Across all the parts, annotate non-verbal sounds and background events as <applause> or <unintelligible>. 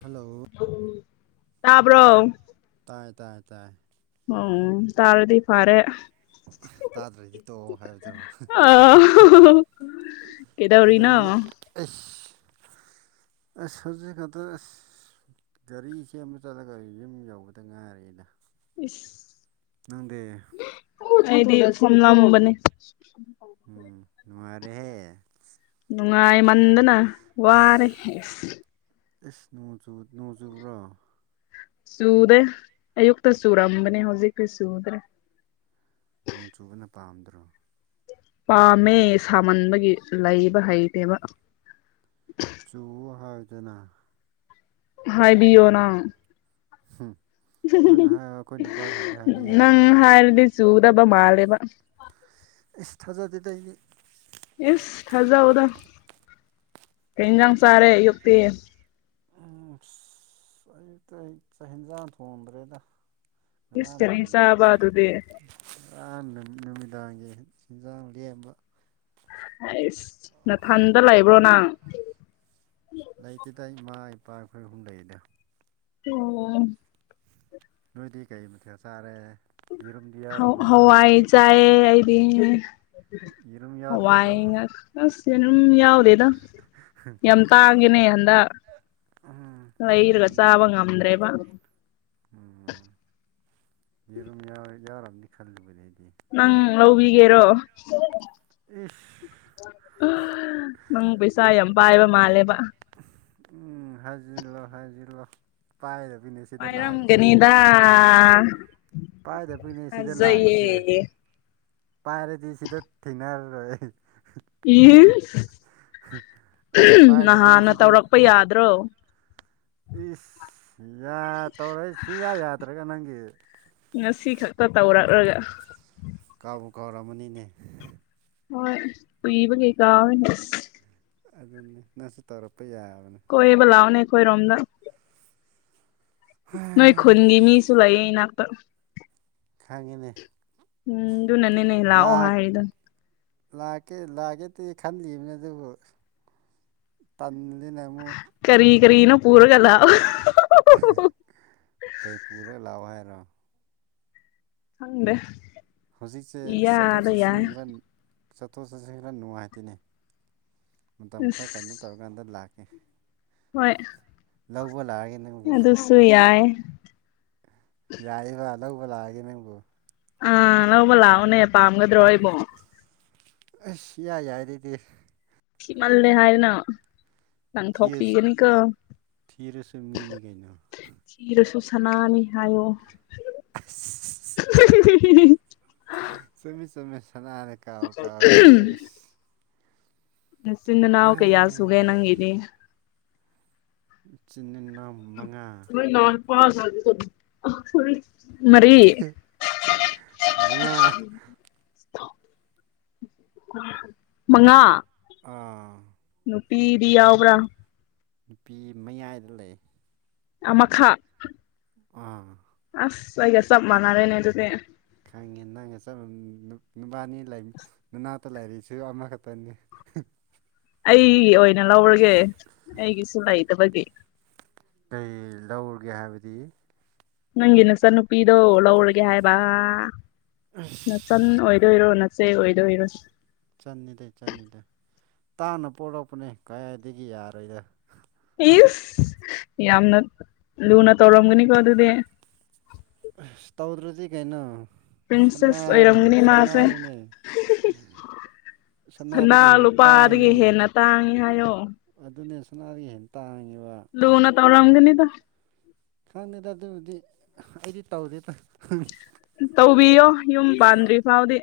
hello ꯇꯥꯕ꯭ꯔꯣ ꯇꯥꯏꯌꯦ ꯇꯥꯏꯌꯦ ꯇꯥꯏꯌꯦ ꯑꯣꯝ ꯇꯥꯔꯗꯤ ꯐꯔꯦ ꯇꯥꯗ꯭ꯔꯗꯤ ꯇꯣꯛꯑꯣ ꯑ ꯍꯥꯏꯕꯗꯨꯔꯣ ꯀꯩꯗꯧꯔꯤꯅꯣ ꯑꯩꯁ ꯑꯩꯁ ꯍꯧꯖꯤꯛ ꯈꯇꯔꯁ ꯒꯥꯔꯤ ꯁꯦꯝꯕ ꯆꯠꯂꯒ ꯌꯨꯝ ꯌꯧꯕꯗ ꯉꯥꯏꯔꯤꯅ ꯑꯁ ꯑꯩꯗꯤ ꯐꯝꯂꯝꯕꯅꯦ ꯎꯝ ꯅꯨꯉꯥꯏꯔꯦꯍꯦ ꯅꯨꯡꯉꯥꯏꯃꯟꯗꯅ ꯋꯥꯔꯦ ꯑꯦꯁ ꯑꯦꯁ ꯅꯣꯡꯖꯨ ꯅꯣꯡꯖꯨꯕ꯭ꯔꯣ ꯆꯨꯗꯦ ꯑꯌꯨꯛꯇ ꯆꯨꯔꯝꯕꯅꯦ ꯍꯧꯖꯤꯛꯇꯤ ꯆꯨꯗ꯭ꯔꯦ ꯅꯣꯡ ꯆꯨꯕꯅ ꯄꯥꯝꯗ꯭ꯔꯣ ꯄꯥꯝꯃꯦ ꯁꯥꯃꯟꯕꯒꯤ ꯂꯩꯕ ꯍꯩꯇꯦꯕ ꯆꯨꯑꯣ ꯍꯥꯏꯌꯨꯗꯅ ꯍꯥꯏꯕꯤꯌꯣ ꯅꯪ ꯎꯝ ꯅꯣꯏꯅ ꯍꯥꯏꯌꯣ ꯑꯩꯈꯣꯏ ꯅꯨꯄꯥꯁꯤꯡꯗꯤ ꯍꯥꯏꯗꯤ ꯅꯪ ꯌꯥꯔꯣꯏ ꯍꯥꯏꯔꯗꯤ ꯆꯨꯗꯕ ꯃꯥꯂꯦꯕ ꯑꯩꯁ ꯊꯥꯖꯗꯦꯗ ꯑꯩ ꯏꯁ ꯊꯥꯖꯧꯗ ꯀꯩ ꯏꯟꯁꯥꯡ ꯆꯥꯔꯦ ꯑꯌꯨꯛꯇꯤ ꯎ ꯑꯁ ꯑꯌꯨꯛꯇꯤ ꯑꯩ ꯆꯥꯛ ꯍꯤꯦꯟꯖꯥꯡ ꯊꯣꯡꯗ꯭ꯔꯦꯗ <unintelligible> ꯏꯁ ꯀꯔꯤ ꯆꯥꯕ ꯑꯗꯨꯗꯤ ꯉꯔꯥꯟ ꯅꯨꯃꯤꯗꯥꯡꯒꯤ ꯏꯟꯖꯥꯡ ꯂꯦꯝꯕ ꯑꯩꯁ ꯅꯊꯟꯗ ꯂꯩꯕ꯭ꯔꯣ ꯅꯪ ꯂꯩꯇꯗ ꯏꯃꯥ ꯏꯄꯥ ꯑꯩꯈꯣꯏ ꯑꯍꯨꯝ ꯂꯩꯗ ꯑꯣ ꯅꯣꯏꯗꯤ ꯀꯩ ꯃꯇꯊꯦꯛ ꯆꯥꯔꯦ ꯌꯦꯔꯨꯝꯗꯤ ꯍ ꯌꯥꯎꯔꯝꯃꯅꯤ ꯍ ꯑꯩ ꯁꯣꯏꯔꯔꯣꯏ ꯆꯑꯕꯤ ꯌꯦꯔꯨꯝ ꯍꯋꯥꯏ ꯌꯥꯎꯗ꯭ꯔꯕꯣ ꯉꯁꯅꯝ ꯌꯥꯎꯗꯦ ꯌꯥꯝ ꯇꯥꯡꯒꯦꯅꯦ ꯍꯟꯗꯛ ꯎꯝ ꯍ ꯌꯦꯔꯨꯝ ꯏꯔꯒ ꯆꯕ ꯉꯝ꯭ꯔꯦꯕ ꯎꯝ ꯌꯦꯔꯨꯝ ꯌꯥꯎꯔꯕꯗꯤ ꯈꯜꯂꯨꯕꯅꯦ ꯑꯩꯗꯤ ꯅꯪ ꯂꯧꯕꯤꯒꯦꯔꯣ ꯑꯦꯐ ꯅꯪ ꯄꯩꯁꯥ ꯌꯥꯝ ꯄꯥꯏꯕ ꯃꯥꯜꯂꯦꯕ ꯎꯝ ꯍꯥꯏꯖꯤꯔ ꯂꯣ ꯍꯥꯏꯖꯤꯔꯂꯣ ꯄꯥꯏꯗꯕꯤꯅꯦ ꯄꯥꯏꯔꯝꯒꯅꯤꯗ ꯄꯥꯏꯗꯕꯅꯦ ꯁꯤꯗ ꯂꯥꯛꯏꯁꯦ ꯊꯥꯖꯩꯌꯦ ꯄꯥꯏꯔꯗꯤ ꯁꯤꯗ ꯊꯦꯡꯅꯔꯔꯣꯏ ꯏ ꯄꯥꯏꯗꯕꯒꯤ ꯅꯍꯥꯟꯅ ꯁꯤꯗ ꯇꯧꯔꯛꯄ ꯌꯥꯗ꯭ꯔꯣ ꯏꯁ ꯌꯥ ꯇꯧꯔꯦ ꯁꯨꯡꯌꯥ ꯌꯥꯗ꯭ꯔꯒ ꯅꯪꯒꯤ ꯉꯁꯤ ꯈꯛꯇ ꯇꯧꯔꯛꯂꯒ ꯀꯥꯎꯕꯨ ꯀꯥꯎꯔꯝꯃꯅꯤꯅꯦ ꯍꯣꯏ ꯀꯏꯕ ꯀꯩꯀꯥ ꯑꯗꯨꯅꯤ ꯅꯪꯁꯨ ꯇꯧꯔꯛꯄ ꯌꯥꯕꯅꯦ ꯑꯩꯣꯏꯕꯂꯅꯦ ꯑꯩꯣꯏ ꯔꯣꯝꯗ ꯅꯣꯏ ꯈꯨꯟꯒꯤ ꯃꯤꯁꯨ ꯂꯩꯌꯦꯅꯥꯛꯇ ꯈꯥꯡꯉꯤꯅꯦ ꯎꯝ ꯑꯗꯨ ꯅꯅꯦꯦꯅꯦ ꯏꯂ ꯑꯣꯍꯥ ꯍꯥꯏꯗ ꯂꯥꯛꯀꯦ ꯂꯥꯛꯀꯦꯗꯤ ꯈꯜꯂꯤꯕꯅꯤ ꯑꯗꯨꯕꯨ ꯇꯟꯜꯂꯤ ꯅꯦꯃ ꯀꯔꯤ ꯀꯔꯤꯅ ꯄꯔꯒ ꯂꯥꯕ ꯀꯔꯤ ꯄꯨꯔꯒ ꯂꯥꯛꯑꯣ ꯍꯥꯏꯔꯣ ꯐꯪꯗꯦ ꯍꯧꯖꯤꯛꯁꯦ ꯆꯠꯊꯣꯛ ꯆꯠꯁꯤꯟ ꯈ꯭ꯔꯟ ꯆꯠꯊꯣꯛ ꯆꯠꯁꯤ ꯈꯔ ꯅꯨꯡꯉꯥꯏꯇꯦꯅꯦ ꯃꯇꯝ ꯈꯔ ꯀꯩꯅꯣ ꯑꯁ ꯇꯧꯔꯀꯥꯟꯗ ꯂꯥꯛꯀꯦ ꯍꯣꯏ ꯂꯧꯕ ꯂꯥꯛꯑꯒꯦꯅ ꯑꯗꯨ ꯑꯗꯨꯁꯨ ꯌꯥꯏ ꯌꯥꯏꯕ ꯑꯅꯧꯕ ꯂꯥꯛꯑꯒꯦ ꯃꯤꯡꯕꯨ ꯑꯥ ꯂꯧꯕ ꯂꯥꯛꯑꯣꯅꯦ ꯄꯥꯝꯒꯗ꯭ꯔꯣ ꯑꯩꯕꯨꯣ ꯑꯁꯤ ꯌꯥꯏ ꯌꯥꯏꯔꯤꯗꯤ ꯐꯤꯃꯜꯂꯦ ꯍꯥꯏꯅ ꯊꯤꯔꯁꯨ ꯀꯪꯊꯣꯛꯄꯤꯤꯒꯅꯤ ꯀ ꯊꯤꯔꯁꯨ ꯃꯤꯅꯤ ꯀꯩꯅꯣ ꯁꯤꯤꯔꯁꯨ ꯁꯅꯥꯅꯤ ꯍꯥꯏꯌꯣ ꯆꯨꯝꯃꯦ ꯆꯨꯝꯃꯦ ꯁꯅꯥꯔ ꯀꯥꯎ ꯀꯥꯎꯍꯩꯁꯨꯦ ꯅꯁꯤꯤꯟꯅꯥꯎ ꯀꯩ ꯌꯥꯁꯨꯨꯒꯦ ꯑꯩꯁ ꯅꯪꯗꯤꯅꯤ ꯆꯤꯟꯅꯥꯎ ꯃꯉꯥ ꯃ ꯅ ꯄꯥꯒ ꯊ ꯍ ꯃꯔꯤ ꯃꯉꯥ ꯃꯉꯥ ꯑꯥ ꯄꯤꯗꯤ ꯌꯥꯎꯕ꯭ꯔꯥ ꯅꯨꯄꯤ ꯃꯌꯥꯏꯗ ꯂꯩ ꯑꯃꯈꯛ ꯑꯥ ꯑꯁ ꯑꯩꯒꯥ ꯆꯞ ꯃꯅꯥꯔꯦꯅꯦ ꯑꯗꯨꯗꯤ ꯈꯪꯉꯦ ꯅꯪꯒ ꯆꯠ ꯅꯨꯄꯥꯅꯤ ꯅꯨꯅꯥꯇ ꯂꯩꯔꯤꯛꯁꯨ ꯑꯃꯈꯛꯇꯅꯤ ꯑꯩꯒꯤ ꯑꯣꯏꯅ ꯂꯧꯔꯒꯦ ꯑꯩꯒꯤꯁꯨ ꯂꯩꯇꯕꯒꯤ ꯀꯩ ꯂꯧꯔꯒꯦ ꯍꯥꯏꯕꯗꯤ ꯅꯪꯒꯤ ꯅꯁ ꯅꯨꯄꯤꯗꯣ ꯂꯧꯔꯒꯦ ꯍꯥꯏꯕ ꯑ ꯅꯆꯟ ꯑꯣꯏꯗꯣꯏꯔꯣ ꯅꯆꯦ ꯑꯣꯏꯗꯣꯏꯔꯣ ꯆꯅꯤꯗ ꯆꯅꯤꯗ ꯇꯥꯡꯅ ꯄꯣꯛꯂꯛꯄꯅꯦ ꯀꯗꯥꯏꯗꯒꯤ ꯌꯥꯔꯣꯏꯗ ꯏꯁ ꯌꯥꯝꯅ ꯂꯨꯅ ꯇꯧꯔꯝꯒꯅꯤꯀꯣ ꯑꯗꯨꯗꯤ ꯏꯁ ꯇꯧꯗ꯭ꯔꯗꯤ ꯀꯥꯏꯅ ꯄ꯭ꯔꯤꯟꯁꯦꯁ ꯁꯅꯥꯒꯨꯝ ꯑꯣꯏꯔꯝꯒꯅꯤ ꯃꯥꯁꯦ ꯁꯠꯅꯥꯅꯤꯅꯦ ꯁꯅꯥ ꯁꯅꯥꯗꯒꯤ ꯍꯦꯟ ꯂꯨꯄꯥꯗꯒꯤ ꯇꯥꯡꯉꯤꯅꯦ ꯍꯦꯟꯅ ꯇꯥꯡꯉꯤ ꯍꯥꯏꯌꯣ ꯑꯗꯨꯅꯦ ꯁꯣꯅꯥꯗꯒꯤ ꯍꯦꯟꯅ ꯇꯥꯡꯉꯦꯕ ꯂꯨꯅ ꯇꯧꯔꯝꯒꯅꯤꯗ ꯈꯪꯗꯦꯗ ꯑꯗꯨꯕꯨꯗꯤ ꯑꯩꯗꯤ ꯇꯧꯗꯦꯗ ꯇꯧꯕꯤꯌꯣ ꯌꯨꯝ ꯄꯥꯟꯗ꯭ꯔꯤ ꯐꯥꯎꯗꯤ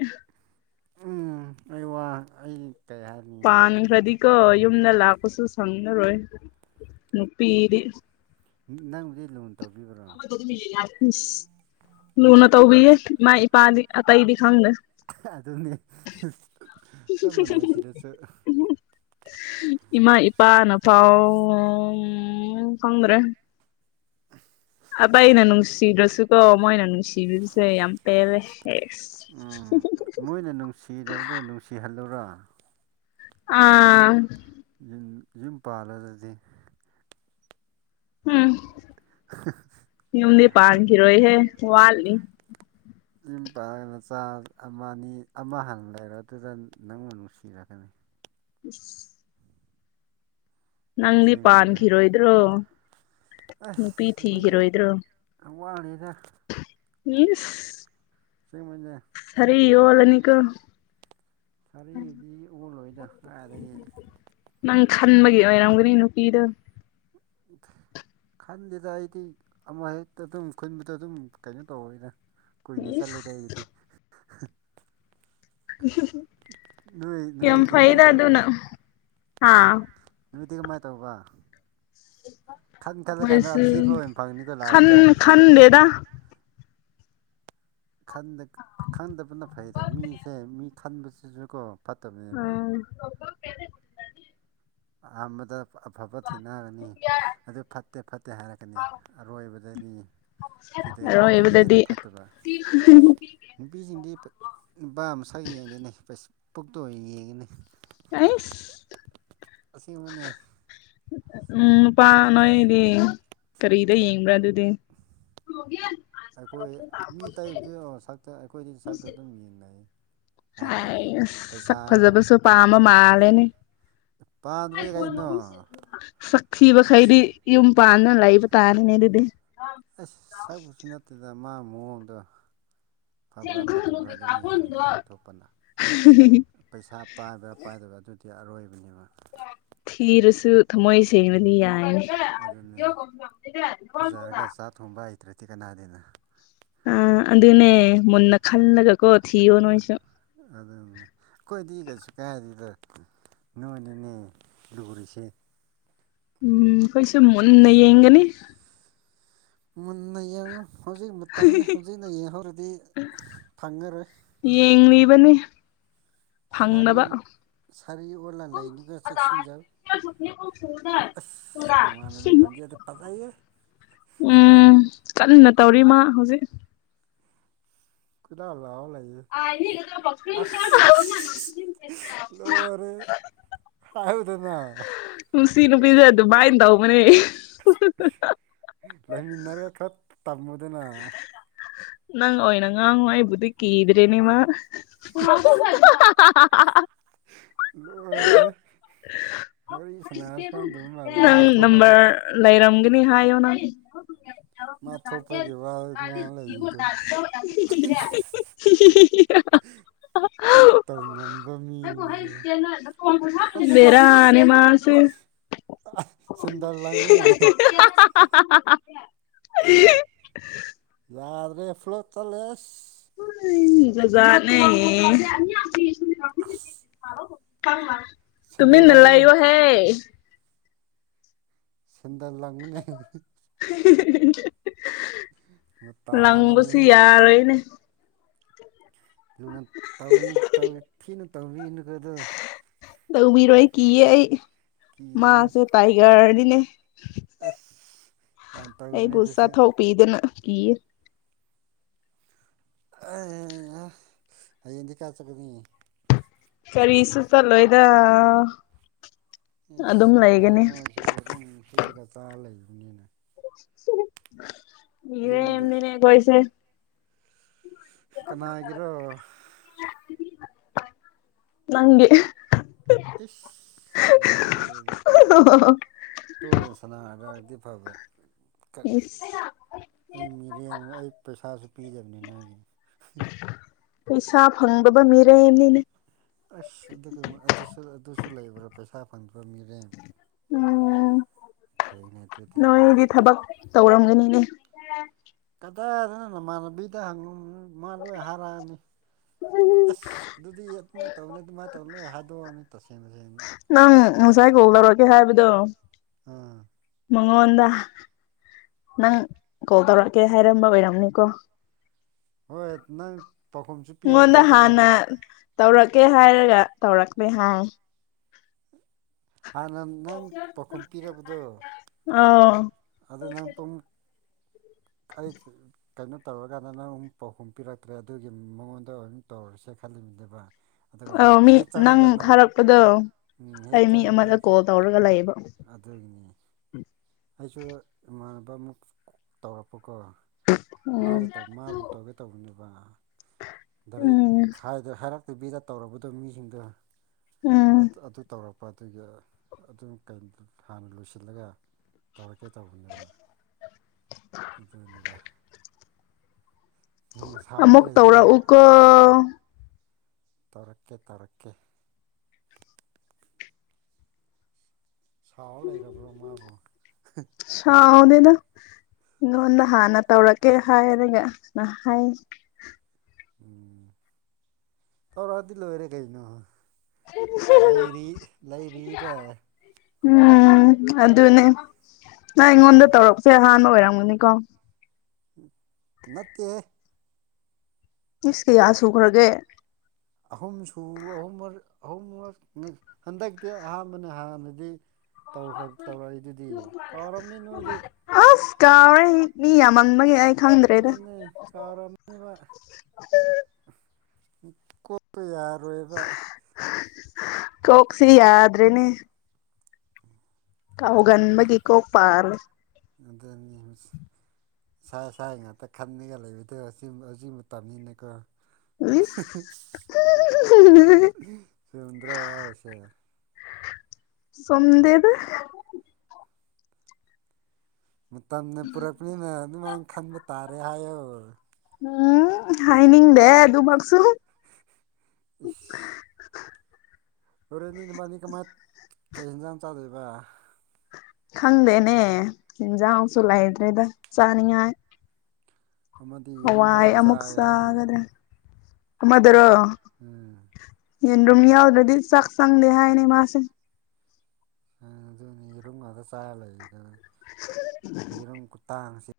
ꯎꯝ ꯑꯩ ꯋꯥ ꯑꯩ ꯀꯩ ꯍꯥꯏꯦ ꯄꯥꯟꯈ꯭ꯔꯗꯤꯀ ꯌꯨꯝꯗ ꯂꯥꯛꯄꯁꯨ ꯁꯪꯉꯔꯣꯏ ꯅꯨꯄꯤꯗꯤ ꯅꯪꯕꯨꯗꯤ ꯂꯨꯟ ꯇꯧꯕꯤꯕ꯭ꯔꯣ ꯏꯁ ꯂꯨꯅ ꯇꯧꯕꯤꯌꯦ ꯏꯃꯥ ꯏꯄꯥꯗꯤ ꯑꯇꯩꯗꯤ ꯈꯪꯗꯦ ꯑꯗꯨꯅꯤ ꯁ ꯃꯅꯦ ꯁꯤꯗꯁꯨ ꯏꯃꯥ ꯏꯄꯥꯅꯐꯥꯎ ꯈꯪꯗ꯭ꯔꯦ <unintelligible> ꯑꯕꯏ ꯅꯅꯅꯨꯡꯁꯤ ꯗ꯭ꯔꯁꯨ ꯀꯣ ꯃꯣꯏ ꯅꯅꯅꯨꯡꯁꯤ ꯇꯤꯚꯁꯦ ꯌꯥꯝ ꯄꯦꯜꯂꯦ ꯎꯝ ꯀꯤꯍꯜꯂꯨꯔ ꯑꯥ ꯌꯨꯝ ꯌꯨꯝ ꯄꯥꯂ ꯑꯗꯨꯗꯤ ꯎꯝ ꯌꯨꯝꯗꯤ ꯄꯥꯟꯈꯤꯔꯣꯏꯍꯦ ꯋꯥꯠꯂꯔ ꯌꯨꯝ ꯄꯥꯜꯂꯒ ꯅꯆꯥ ꯑꯃ ꯑꯅꯤ ꯑꯃ ꯍꯥꯟꯅ ꯂꯩꯔꯗꯨꯗ ꯅꯪꯕꯨ ꯅꯨꯡꯁꯤꯔꯛꯀꯅꯤ <unintelligible> ꯅꯪꯗꯤ ꯁꯦꯡꯕꯅꯦ ꯄꯥꯟꯈꯤꯔꯣꯏꯗ꯭ꯔꯣ ꯑꯁ ꯅꯨꯄꯤ ꯑꯩꯈꯣꯏ ꯊꯤꯈꯤꯔꯣꯏꯗ꯭ꯔꯣ ꯑꯅꯤ ꯏꯗꯦ ꯃꯤ ꯑꯁꯦꯡꯕꯩꯅꯦ ꯁꯔꯤ ꯌꯣꯂꯅꯤꯀ ꯊꯔꯩꯗꯤ ꯑꯣꯜꯂꯣꯏꯗ ꯀꯔꯥꯏꯗꯒꯤ ꯅꯪ ꯈꯟꯕꯒꯤ ꯑꯣꯏꯔꯝꯒꯅꯤ ꯅꯨꯄꯤꯗ ꯑꯝ ꯈꯟꯗꯦꯗ ꯑꯩꯗꯤ ꯑꯃ ꯍꯦꯛꯇ ꯑꯗꯨꯝ ꯈꯨꯟꯕꯗꯣ ꯑꯗꯨꯝ ꯀꯩꯅꯣ ꯇꯧꯑꯦꯗ ꯀꯨꯏꯅꯦ ꯏꯁ ꯆꯠꯂꯦꯗ ꯑꯩꯗꯤ ꯅꯣꯏ ꯅꯣꯏꯒꯤꯗꯤ ꯀꯃꯥꯏꯅ ꯇꯧꯕ ꯑꯥ ꯅꯨꯃꯤꯠꯇꯤ ꯀꯃꯥꯏꯅ ꯇꯧꯕ ꯈꯟ ꯈꯜꯂ ꯀꯥꯟꯗ ꯑꯊꯤꯕ ꯑꯣꯏꯅ ꯐꯪꯅꯤꯀꯣ ꯈꯟ ꯂꯥꯁꯇ ꯈꯟꯗꯦꯗ ꯈꯟ ꯈꯟꯗꯕꯅ ꯐꯩꯗ ꯃꯤꯁꯦ ꯃꯤ ꯈꯟꯕꯁꯤꯁꯨ ꯀꯣ ꯐꯠꯇꯕꯅꯦꯕ ꯎ <inaudible> ꯑꯍꯥꯟꯕꯗ ꯑꯐꯕ ꯊꯦꯡꯅꯔꯅꯤ ꯑꯗꯨ ꯐꯠꯇꯦ ꯐꯠꯇꯦ ꯍꯥꯏꯔꯛꯀꯅꯤ ꯑꯔꯣꯏꯕꯗꯅꯤ ꯑꯔꯣꯏꯕꯗꯗꯤ ꯅꯨꯄꯤꯁꯤꯡꯗꯤ ꯅꯨꯄꯥ ꯃꯁꯛꯒꯤ ꯌꯦꯡꯗꯦꯅꯦ ꯄꯨꯛꯇ ꯌꯦꯡꯉꯤꯅꯤ ꯑꯥꯏꯁ ꯑꯁꯦꯡꯕꯅꯦ ꯎꯝ ꯅꯨꯄꯥ ꯁꯛ ꯅꯣꯏꯗꯤ ꯈꯔꯤꯗꯦ ꯌꯦꯡꯕ꯭ꯔ ꯑꯗꯨ <inaudible> ꯑꯩꯈꯣꯏ ꯃꯤ ꯇꯩꯕꯗꯨ ꯁꯛꯇ ꯑꯩꯈꯣꯏꯗꯤ ꯁꯛꯇ ꯑꯗꯨꯝ ꯌꯦꯡꯅꯩ ꯍꯥꯏ ꯍꯥꯏꯇꯥꯔꯦ ꯑꯁ ꯁꯛ ꯄꯩꯁꯥ ꯐꯖꯕꯁꯨ ꯋꯥ ꯄꯥꯝꯕ ꯃꯥꯜꯂꯦꯅꯦ ꯄꯥꯗ꯭ꯔꯦ ꯀꯩꯅꯣ ꯁꯛ ꯊꯤꯕꯈꯩꯗꯤ ꯌꯨꯝ ꯄꯥꯟꯗꯅ ꯂꯩꯕ ꯇꯥꯔꯅꯦ ꯑꯗꯨꯗꯤ ꯑꯩꯁ ꯁꯛꯄꯁꯨ ꯅꯠꯇꯗ ꯃꯥ ꯃꯑꯣꯡꯗꯣ ꯐꯕ꯭ꯔꯥ ꯐꯠꯇꯕ꯭ꯔꯥ ꯑꯗꯨ ꯍꯥꯟꯅ ꯌꯦꯡꯊꯣꯛꯄꯅ <unintelligible> ꯄꯩꯁꯥ ꯄꯥꯏꯕ꯭ꯔꯥ ꯄꯥꯏꯗꯕ ꯑꯗꯨꯗꯤ ꯑꯔꯣꯏꯕꯅꯦꯕ ꯊꯤꯔꯁꯨ ꯊꯃꯣꯏ ꯁꯦꯡꯕꯗꯤ ꯌꯥꯏꯅꯦ ꯑꯗꯨꯅꯦ ꯐꯖꯔꯒ <unintelligible> ꯆꯥꯛ ꯊꯣꯡꯕ ꯍꯩꯇ꯭ꯔꯗꯤ ꯀꯅꯥꯗꯦꯅ ꯑ ꯑꯗꯨ ꯑꯗꯨꯅꯦ ꯃꯟꯅ ꯈꯜꯂꯒ ꯀꯣ ꯊꯤꯌꯣ ꯅꯣꯏꯁꯨ ꯑꯗꯨꯗꯨꯅ ꯑꯈꯣꯏꯗꯤ ꯀꯩꯁꯨ ꯀꯥꯏꯗꯦꯗ ꯅꯣꯏꯅꯤꯅꯦ ꯂꯨꯔꯤꯁꯦ ꯎꯝ ꯑꯈꯣꯏꯁꯨ ꯃꯨꯟꯅ ꯌꯦꯡꯒꯅꯤ ꯃꯨꯟꯅ ꯌꯦꯡꯉꯨ ꯍꯧꯖꯤꯛ ꯃꯇꯝꯅꯤ ꯍꯧꯖꯤꯛꯅ ꯌꯦꯡꯍꯧꯔꯗꯤ ꯐꯪꯉꯔꯣꯏ ꯌꯦꯡꯅꯤꯕꯅꯤ ꯁꯔꯤ ꯑꯣꯂꯥꯟ ꯂꯥꯏꯅꯤꯒ ꯆꯦꯛꯁꯤꯦꯟꯖꯔ <unintelligible> ꯑꯁ ꯅꯅꯨꯡꯉꯥꯟꯅꯕꯕꯤ ꯈꯟꯖꯩ ꯑꯗ ꯄꯖꯩꯌꯦ <unintelligible> ꯎꯝ ꯀꯟꯅ ꯇꯧꯔꯤ ꯃꯥ ꯍꯧꯖꯤꯛ ꯂꯧ ꯂꯥꯎ ꯂꯩꯑꯦ <unintelligible> ꯑꯗꯅ <unintelligible> ꯅꯨꯡꯁꯤ ꯅꯨꯄꯤꯁ ꯑꯗꯨ ꯃꯥꯏꯅ ꯇꯧꯕꯅꯦ ꯂꯩꯃꯤꯟꯅꯔꯒ ꯈꯔ ꯇꯝꯃꯨꯗꯅ ꯅꯪ ꯑꯣꯏꯅ ꯉꯥꯡꯉꯨ ꯑꯩꯕꯨꯗꯤ ꯀꯤꯗ꯭ꯔꯦ ꯃꯥ ꯃꯃ ꯂꯣꯏꯔꯦꯍꯦ ꯋꯥꯔꯤ ꯁꯥꯟꯅꯔꯁꯨ ꯈꯪꯗꯕ ꯃꯥꯜꯂꯦ <unintelligible> ꯃꯥ ꯅꯪ ꯊꯣꯛꯄꯗꯨ ꯅꯝꯕꯔ ꯂꯩꯔꯝꯒꯅꯤ ꯍꯥꯏ ꯑꯣꯅ ꯃꯥꯊꯣꯛꯄꯒꯤ ꯋꯥ ꯍꯤ ꯍꯤ ꯉꯥꯡ ꯂꯩꯔꯤꯗꯨ ꯇꯧ ꯉꯝꯕ ꯃꯤꯅꯤꯍꯦ ꯍꯤ ꯑꯁ ꯕꯦꯔꯅꯤ ꯃꯥꯁꯨ ꯁꯦꯟꯗꯜ ꯂꯪꯉꯨꯅꯦ <inaudible> ꯌꯥꯗ꯭ꯔꯦ ꯐ꯭ꯂꯣꯞ ꯆꯠꯂꯦ ꯑꯁ <unintelligible> ꯖꯥꯠ ꯖꯥꯠꯅꯦ ꯑꯁ ꯁꯦꯟꯗꯜ ꯇꯨꯃꯤꯟꯅꯥ ꯂꯥꯡꯉꯨꯅꯦ ꯂꯩꯌꯨ ꯍꯦ ꯁꯟꯗꯥꯔ ꯂꯥꯡꯅ ꯃꯇꯥ ꯂꯪꯕꯁꯨ ꯑꯃꯅꯤꯍꯦ ꯌꯥꯔꯣꯏꯅꯦ ꯑꯗꯨꯅꯧ ꯊꯤꯅ ꯇꯧꯕꯤꯅꯨꯀꯗꯣ ꯇꯧꯕꯤꯔꯣꯏ ꯀꯤꯌꯦ ꯑꯩ ꯀꯤꯒꯅꯨ ꯃꯥꯁꯦ ꯇꯥꯏꯒꯔꯅꯤꯅꯦ ꯑꯁ ꯌꯥꯝ ꯇꯧꯕꯅꯦ ꯑꯗꯨꯁꯨ ꯄꯤꯗꯅ ꯀꯤꯌꯦ ꯍꯌꯦꯡꯗꯤ ꯀꯥꯏ ꯆꯠꯀꯅꯤ ꯀꯔꯤꯁꯨ ꯆꯠꯂꯣꯏꯗ ꯑꯗꯨꯝ ꯂꯩꯒꯅꯤ ꯁꯤꯒꯨꯝꯕ ꯑꯗꯨ ꯁꯤꯕꯒ ꯆꯥꯔ ꯂꯩꯕꯅꯤꯅ ꯌꯨꯝꯗ ꯃꯤꯔꯦꯝꯅꯤꯅꯦ ꯑꯩꯈꯣꯏꯁꯦ ꯀꯅꯥꯒꯤꯔꯣ ꯅꯪꯒꯤ ꯏꯁ ꯋꯥꯔꯤꯗꯤ ꯑꯣ ꯇꯣꯏꯅ ꯁꯅꯔꯗꯥꯗꯤ ꯐꯕ ꯏꯁ ꯑꯩ ꯃꯤꯔꯦꯟ ꯑꯩ ꯄꯩꯁꯥꯁꯨ ꯄꯤꯗꯕꯅꯤ ꯅꯣꯏꯒꯤ ꯄꯩꯁꯥ ꯐꯪꯗꯕ ꯃꯤꯔꯦꯝꯅꯤꯅꯦ ꯑꯁ ꯑꯗꯨꯒ ꯑꯗꯨꯁꯨ ꯑꯗꯨꯁꯨ ꯂꯩꯕ꯭ꯔꯥ ꯄꯩꯁꯥ ꯐꯪꯗ꯭ꯔꯥ ꯃꯤꯔꯦꯝ ꯎꯝ ꯐꯩꯅꯦ ꯑꯗꯨꯗꯤ ꯅꯣꯏꯗꯤ ꯊꯕꯛ ꯇꯧꯔꯝꯒꯅꯤꯅꯦ ꯑ <inaudible> ꯀꯗꯥꯏꯗꯅ ꯅꯃꯥꯟꯅꯕꯤꯗ ꯍꯪꯉ ꯃꯥ ꯂꯣꯏ ꯍꯥꯏꯔꯛꯑꯅꯤ ꯑꯁ ꯑꯗꯨꯗꯤ ꯑꯗꯨꯃꯥꯏꯅ ꯇꯧꯅꯤ ꯑꯗꯨꯃꯥꯏꯅ ꯇꯧ ꯂꯣꯏ ꯍꯥꯏ ꯍꯥꯗꯣꯛꯑꯅꯤ ꯇꯁꯦꯡ ꯇꯁꯦꯡꯅ ꯅꯪ ꯉꯁꯥꯏ ꯀꯣꯛ ꯂꯧꯔꯒꯦ ꯍꯥꯏꯕꯗꯣ ꯎꯝ ꯃꯉꯣꯟꯗ ꯅꯪ ꯀꯣꯜ ꯇꯧꯔꯛꯀꯦ ꯍꯥꯏꯔꯝꯕ ꯑꯣꯏꯔꯝꯅꯤꯀꯣ ꯍꯣꯏ ꯅꯪ ꯄꯥꯎꯈꯨꯝꯁꯨ ꯄꯤꯔꯛꯇꯦ ꯑꯩꯉꯣꯟꯗ ꯑꯗꯨꯒꯤ ꯍꯥꯟꯅ ꯇꯧꯔꯛꯀꯦ ꯍꯥꯏꯔꯒ ꯇꯧꯔꯛꯂꯦ ꯍꯥꯏ ꯍꯥꯟꯅ ꯅꯪ ꯄꯥꯎꯈꯨꯝ ꯄꯤꯔꯕꯗꯣ ꯑꯥꯎ ꯑꯗꯨ ꯅꯪ ꯄꯨꯡ ꯀꯥꯗꯦꯍꯦ ꯀꯩꯅꯣ ꯇꯧꯔꯀꯥꯟꯗ ꯅꯪ ꯑꯃꯨꯛ ꯄꯥꯎꯈꯨꯝ ꯄꯤꯔꯛꯇ꯭ꯔꯦ ꯑꯗꯨꯒꯤ ꯃꯉꯣꯟꯗ ꯑꯣꯏꯅꯝ ꯇꯧꯔꯁꯦ ꯈꯜꯂꯤꯕꯅꯦꯕ ꯑꯗꯨꯒ ꯑꯧ ꯅꯪ ꯃꯤ ꯈꯦꯠ ꯆꯪꯉꯒ ꯅꯪ ꯊꯥꯔꯛꯄꯗꯣ ꯍꯦꯛ ꯑꯩ ꯃꯤ ꯆꯪꯒ ꯑꯃꯗ ꯅꯪꯁꯨ ꯀꯣꯜ ꯇꯧꯔꯒ ꯂꯩꯌꯦꯕ ꯑꯗꯨꯒꯤꯅꯤ ꯑꯩꯁꯨ ꯏꯃꯥꯟꯅꯕ ꯑꯃꯨꯛ ꯇꯧꯔꯛꯄꯀꯣ ꯎꯝ ꯃꯥꯒꯤ ꯇ ꯃꯥꯕꯨ ꯇꯧꯒꯦ ꯇꯧꯕꯅꯦꯕ ꯗꯥꯔꯩ ꯎꯝ ꯈꯥꯏꯗ ꯍꯥꯏꯔꯛꯇꯕꯤꯗ ꯇꯧꯔꯕꯗꯣ ꯃꯤꯁꯤꯡꯗꯣ ꯎꯝ ꯑꯗꯨ ꯇꯧꯔꯛꯄ ꯂꯨꯄꯥꯗꯨꯒꯤ ꯑꯗꯨꯝ ꯍꯥꯟꯅ ꯂꯣꯏꯁꯤꯜꯂꯒ ꯇꯧꯔꯛꯀꯦ ꯇꯧꯕꯅꯦꯕ ꯑꯗꯨꯅꯤꯗ ꯅꯪ ꯁꯥꯎꯔ ꯑꯃꯨꯛ ꯂꯩꯕ꯭ꯔꯣ ꯇꯧꯔꯛꯎꯀꯣ ꯇꯥꯔꯛꯀꯦ ꯇꯥꯔꯛꯀꯦ ꯁꯥꯎꯔ ꯂꯩꯔꯕ꯭ꯔꯣ ꯃꯥꯕꯨ ꯁꯥꯎꯗꯦꯗ ꯑꯩꯉꯣꯟꯗ ꯍꯥꯟꯅ ꯇꯧꯔꯛꯀꯦ ꯍꯥꯏꯔꯒ ꯍꯥꯏ ꯎꯝ ꯇꯧꯔꯛꯑꯗꯤ ꯂꯣꯏꯔꯦ ꯀꯩꯅꯣ ꯂꯩꯔꯤ ꯂꯩꯔꯤꯗ ꯎꯝ ꯑꯗꯨꯅꯦ ꯅꯪ ꯑꯩꯉꯣꯟꯗ ꯂꯩ ꯇꯧꯔꯛꯄ ꯁꯤ ꯑꯍꯥꯟꯕ ꯑꯣꯏꯔꯝꯒꯅꯤꯀꯣ ꯅꯥꯠꯇꯦ ꯏꯁ ꯀꯌꯥ ꯁꯨꯈ꯭ꯔꯒꯦ ꯑꯍꯨꯝꯁꯨ ꯑꯍꯨꯝꯔ ꯑꯍꯨꯝ <unintelligible> ꯍꯟꯗꯛꯇꯤ ꯑꯍꯥꯟꯕꯅ ꯍꯥꯟꯅꯗꯤ ꯇꯧꯔꯛꯏꯗꯨꯗꯤ ꯀꯥꯎꯔꯝꯅꯤ ꯅꯣꯏꯗꯤ ꯑꯁ ꯀꯥꯎꯌ‌ꯦ ꯍꯤ ꯃꯤ ꯌꯥꯝꯃꯪꯕꯒ ꯑꯩ ꯈꯪꯗ꯭ꯔꯦꯗ ꯀꯥꯔꯝꯃꯤꯕ ꯀꯣꯛꯄ ꯌꯥꯔꯣꯏꯕ ꯀꯣꯛꯁꯤ ꯌꯥꯗ꯭ꯔꯦꯅꯦ <unintelligible> ꯀꯥꯎꯒꯟꯕꯒꯤ ꯀꯣꯄꯥꯔꯦ ꯑꯗꯅꯤ <unintelligible> ꯏꯁꯥ ꯁꯥ ꯉꯥꯛꯇ ꯈꯟꯉꯒ ꯂꯩꯕꯗꯣ ꯍꯧꯖꯤ ꯃꯇꯝꯅꯤꯅꯀꯣ ꯏꯁ ꯐꯨꯝꯗ꯭ꯔꯁ ꯆꯨꯝꯗꯦꯗ ꯃꯇꯝꯅ ꯄꯨꯔꯛꯄꯅꯤꯅ ꯑꯗꯨꯃꯥꯏꯅ ꯈꯟꯕ ꯇꯥꯔꯦ ꯍꯥꯏꯌꯣ ꯎꯝ ꯍꯥꯏꯅꯤꯡꯗꯦ ꯑꯗꯨꯃꯛꯁꯨ ꯎꯐ ꯍꯣꯔꯦꯟꯅꯤ ꯅꯨꯕꯥꯅꯤ ꯀꯃꯥꯏꯅ ꯀꯩ ꯌꯦꯟꯖꯥꯡ ꯆꯥꯗꯣꯏꯕ ꯈꯪꯗꯦꯅꯦ ꯆꯤꯟꯖꯥꯛꯁꯨ ꯂꯩꯗ꯭ꯔꯦꯗ ꯆꯥꯅꯤꯡꯉꯥꯏ ꯑꯃꯗꯤ ꯌꯦꯔꯨꯝ ꯍꯋꯥꯏ ꯐꯖꯅ ꯑꯃꯨꯛ ꯆꯥꯏ ꯍꯥꯏꯅꯤ ꯆꯒꯗ꯭ꯔꯥ ꯑꯃꯗꯨꯔ‌ꯣ ꯎꯝ ꯌꯦꯟꯔꯨꯝ ꯌꯥꯎꯗ꯭ꯔꯗꯤ ꯆꯥꯛ ꯆꯪꯗꯦ ꯍꯥꯏꯅꯦ ꯃꯥꯁꯦ ꯑꯗꯨꯅꯤ ꯌꯦꯔꯨꯝ ꯉꯥꯛꯇ ꯆꯥꯔ ꯂꯩꯗ ꯌꯦꯔꯨꯝ ꯈꯨꯇꯥꯡꯁꯤ